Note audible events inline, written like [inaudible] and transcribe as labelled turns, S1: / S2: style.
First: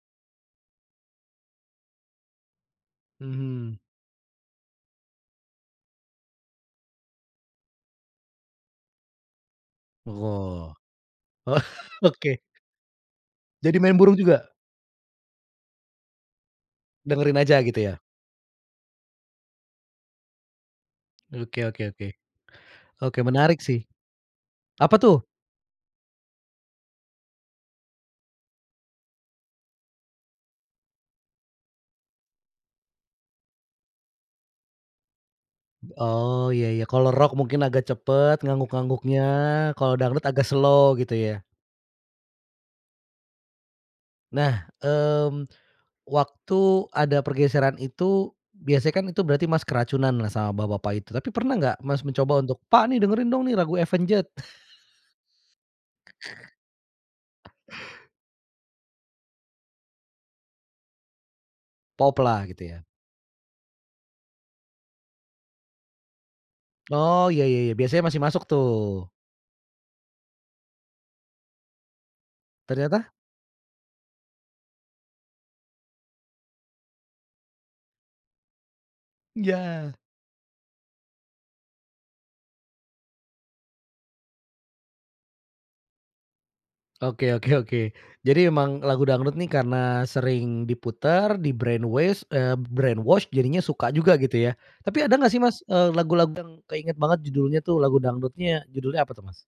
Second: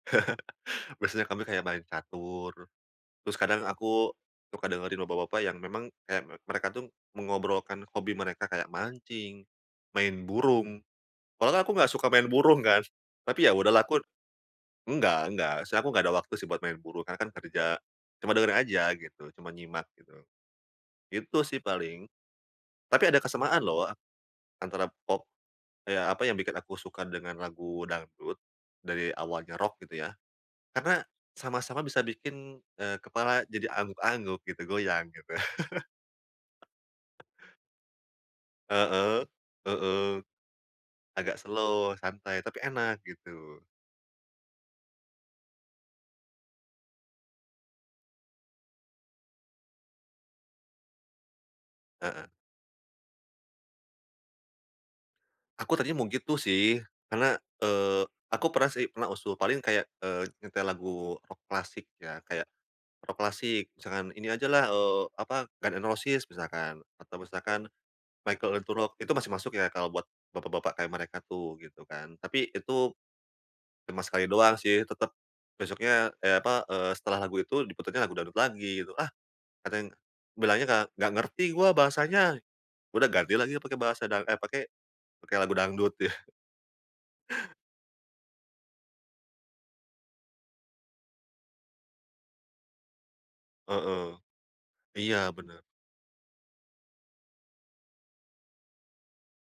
S1: [laughs] Biasanya kami kayak main catur. Terus kadang,
S2: Mhm.
S1: aku suka dengerin bapak-bapak yang memang kayak me mereka tuh mengobrolkan hobi mereka, kayak mancing, main
S2: Go
S1: burung. Padahal aku enggak suka main
S2: oke.
S1: burung kan, tapi ya
S2: Jadi
S1: udahlah
S2: main
S1: aku
S2: burung juga?
S1: enggak, enggak sih, aku enggak ada waktu sih buat main burung karena kan
S2: Dengerin aja
S1: kerja.
S2: gitu ya?
S1: Cuma dengerin aja gitu, cuma nyimak gitu. Itu sih
S2: Oke oke
S1: paling.
S2: oke
S1: Tapi ada
S2: Oke menarik
S1: kesamaan
S2: sih.
S1: loh antara
S2: Apa tuh?
S1: pop, eee, ya, apa yang bikin aku suka dengan lagu dangdut dari awalnya rock gitu ya. Karena sama-sama bisa bikin, eee, kepala jadi angguk-angguk gitu, goyang gitu.
S2: Oh iya iya, kalau rock
S1: [chuckles]
S2: mungkin agak cepet ngangguk-ngangguknya,
S1: Heeh,
S2: kalau
S1: heeh.
S2: dangdut agak slow gitu
S1: Agak
S2: ya?
S1: slow santai tapi enak gitu.
S2: Nah, mmm, waktu ada pergeseran itu biasanya kan itu berarti, Mas, keracunanlah sama bapak-bapak itu, tapi pernah gak Mas
S1: Heeh.
S2: mencoba untuk, "pak nih dengerin dong nih lagu Avenged."
S1: Aku tadinya mau gitu sih, karena,
S2: [laughs]
S1: eee, aku pernah sih pernah usul. Paling kayak, eee, nyetel lagu rock klasik
S2: Pop
S1: ya,
S2: lah
S1: kayak
S2: gitu ya.
S1: rock klasik. Misalkan ini aja lah, eee, apa Guns N' Roses misalkan, atau
S2: Oh, ya ya
S1: misalkan
S2: ya biasanya masih masuk
S1: Michael Learns to Rock itu
S2: tuh.
S1: masih masuk ya kalau buat bapak-bapak kayak mereka tuh gitu kan. Tapi itu
S2: Ternyata?
S1: cuma sekali doang sih. Tetap besoknya, eh, apa, eee, setelah lagu itu diputerinnya lagu dangdut lagi gitu. Ah,
S2: Ya.
S1: katanya bilangnya enggak, enggak ngerti gue bahasanya. Udah ganti lagi pakai bahasa da eh, pakai, pakai lagu dangdut. [chuckles]
S2: Oke oke oke. Jadi emang lagu dangdut nih karena sering diputar, di-brain waste, eee, brain wash, jadinya suka juga
S1: Heeh,
S2: gitu ya. Tapi ada
S1: iya
S2: enggak sih,
S1: bener.
S2: Mas, eee, lagu-lagu yang keinget banget judulnya tuh lagu dangdutnya judulnya apa tuh, Mas?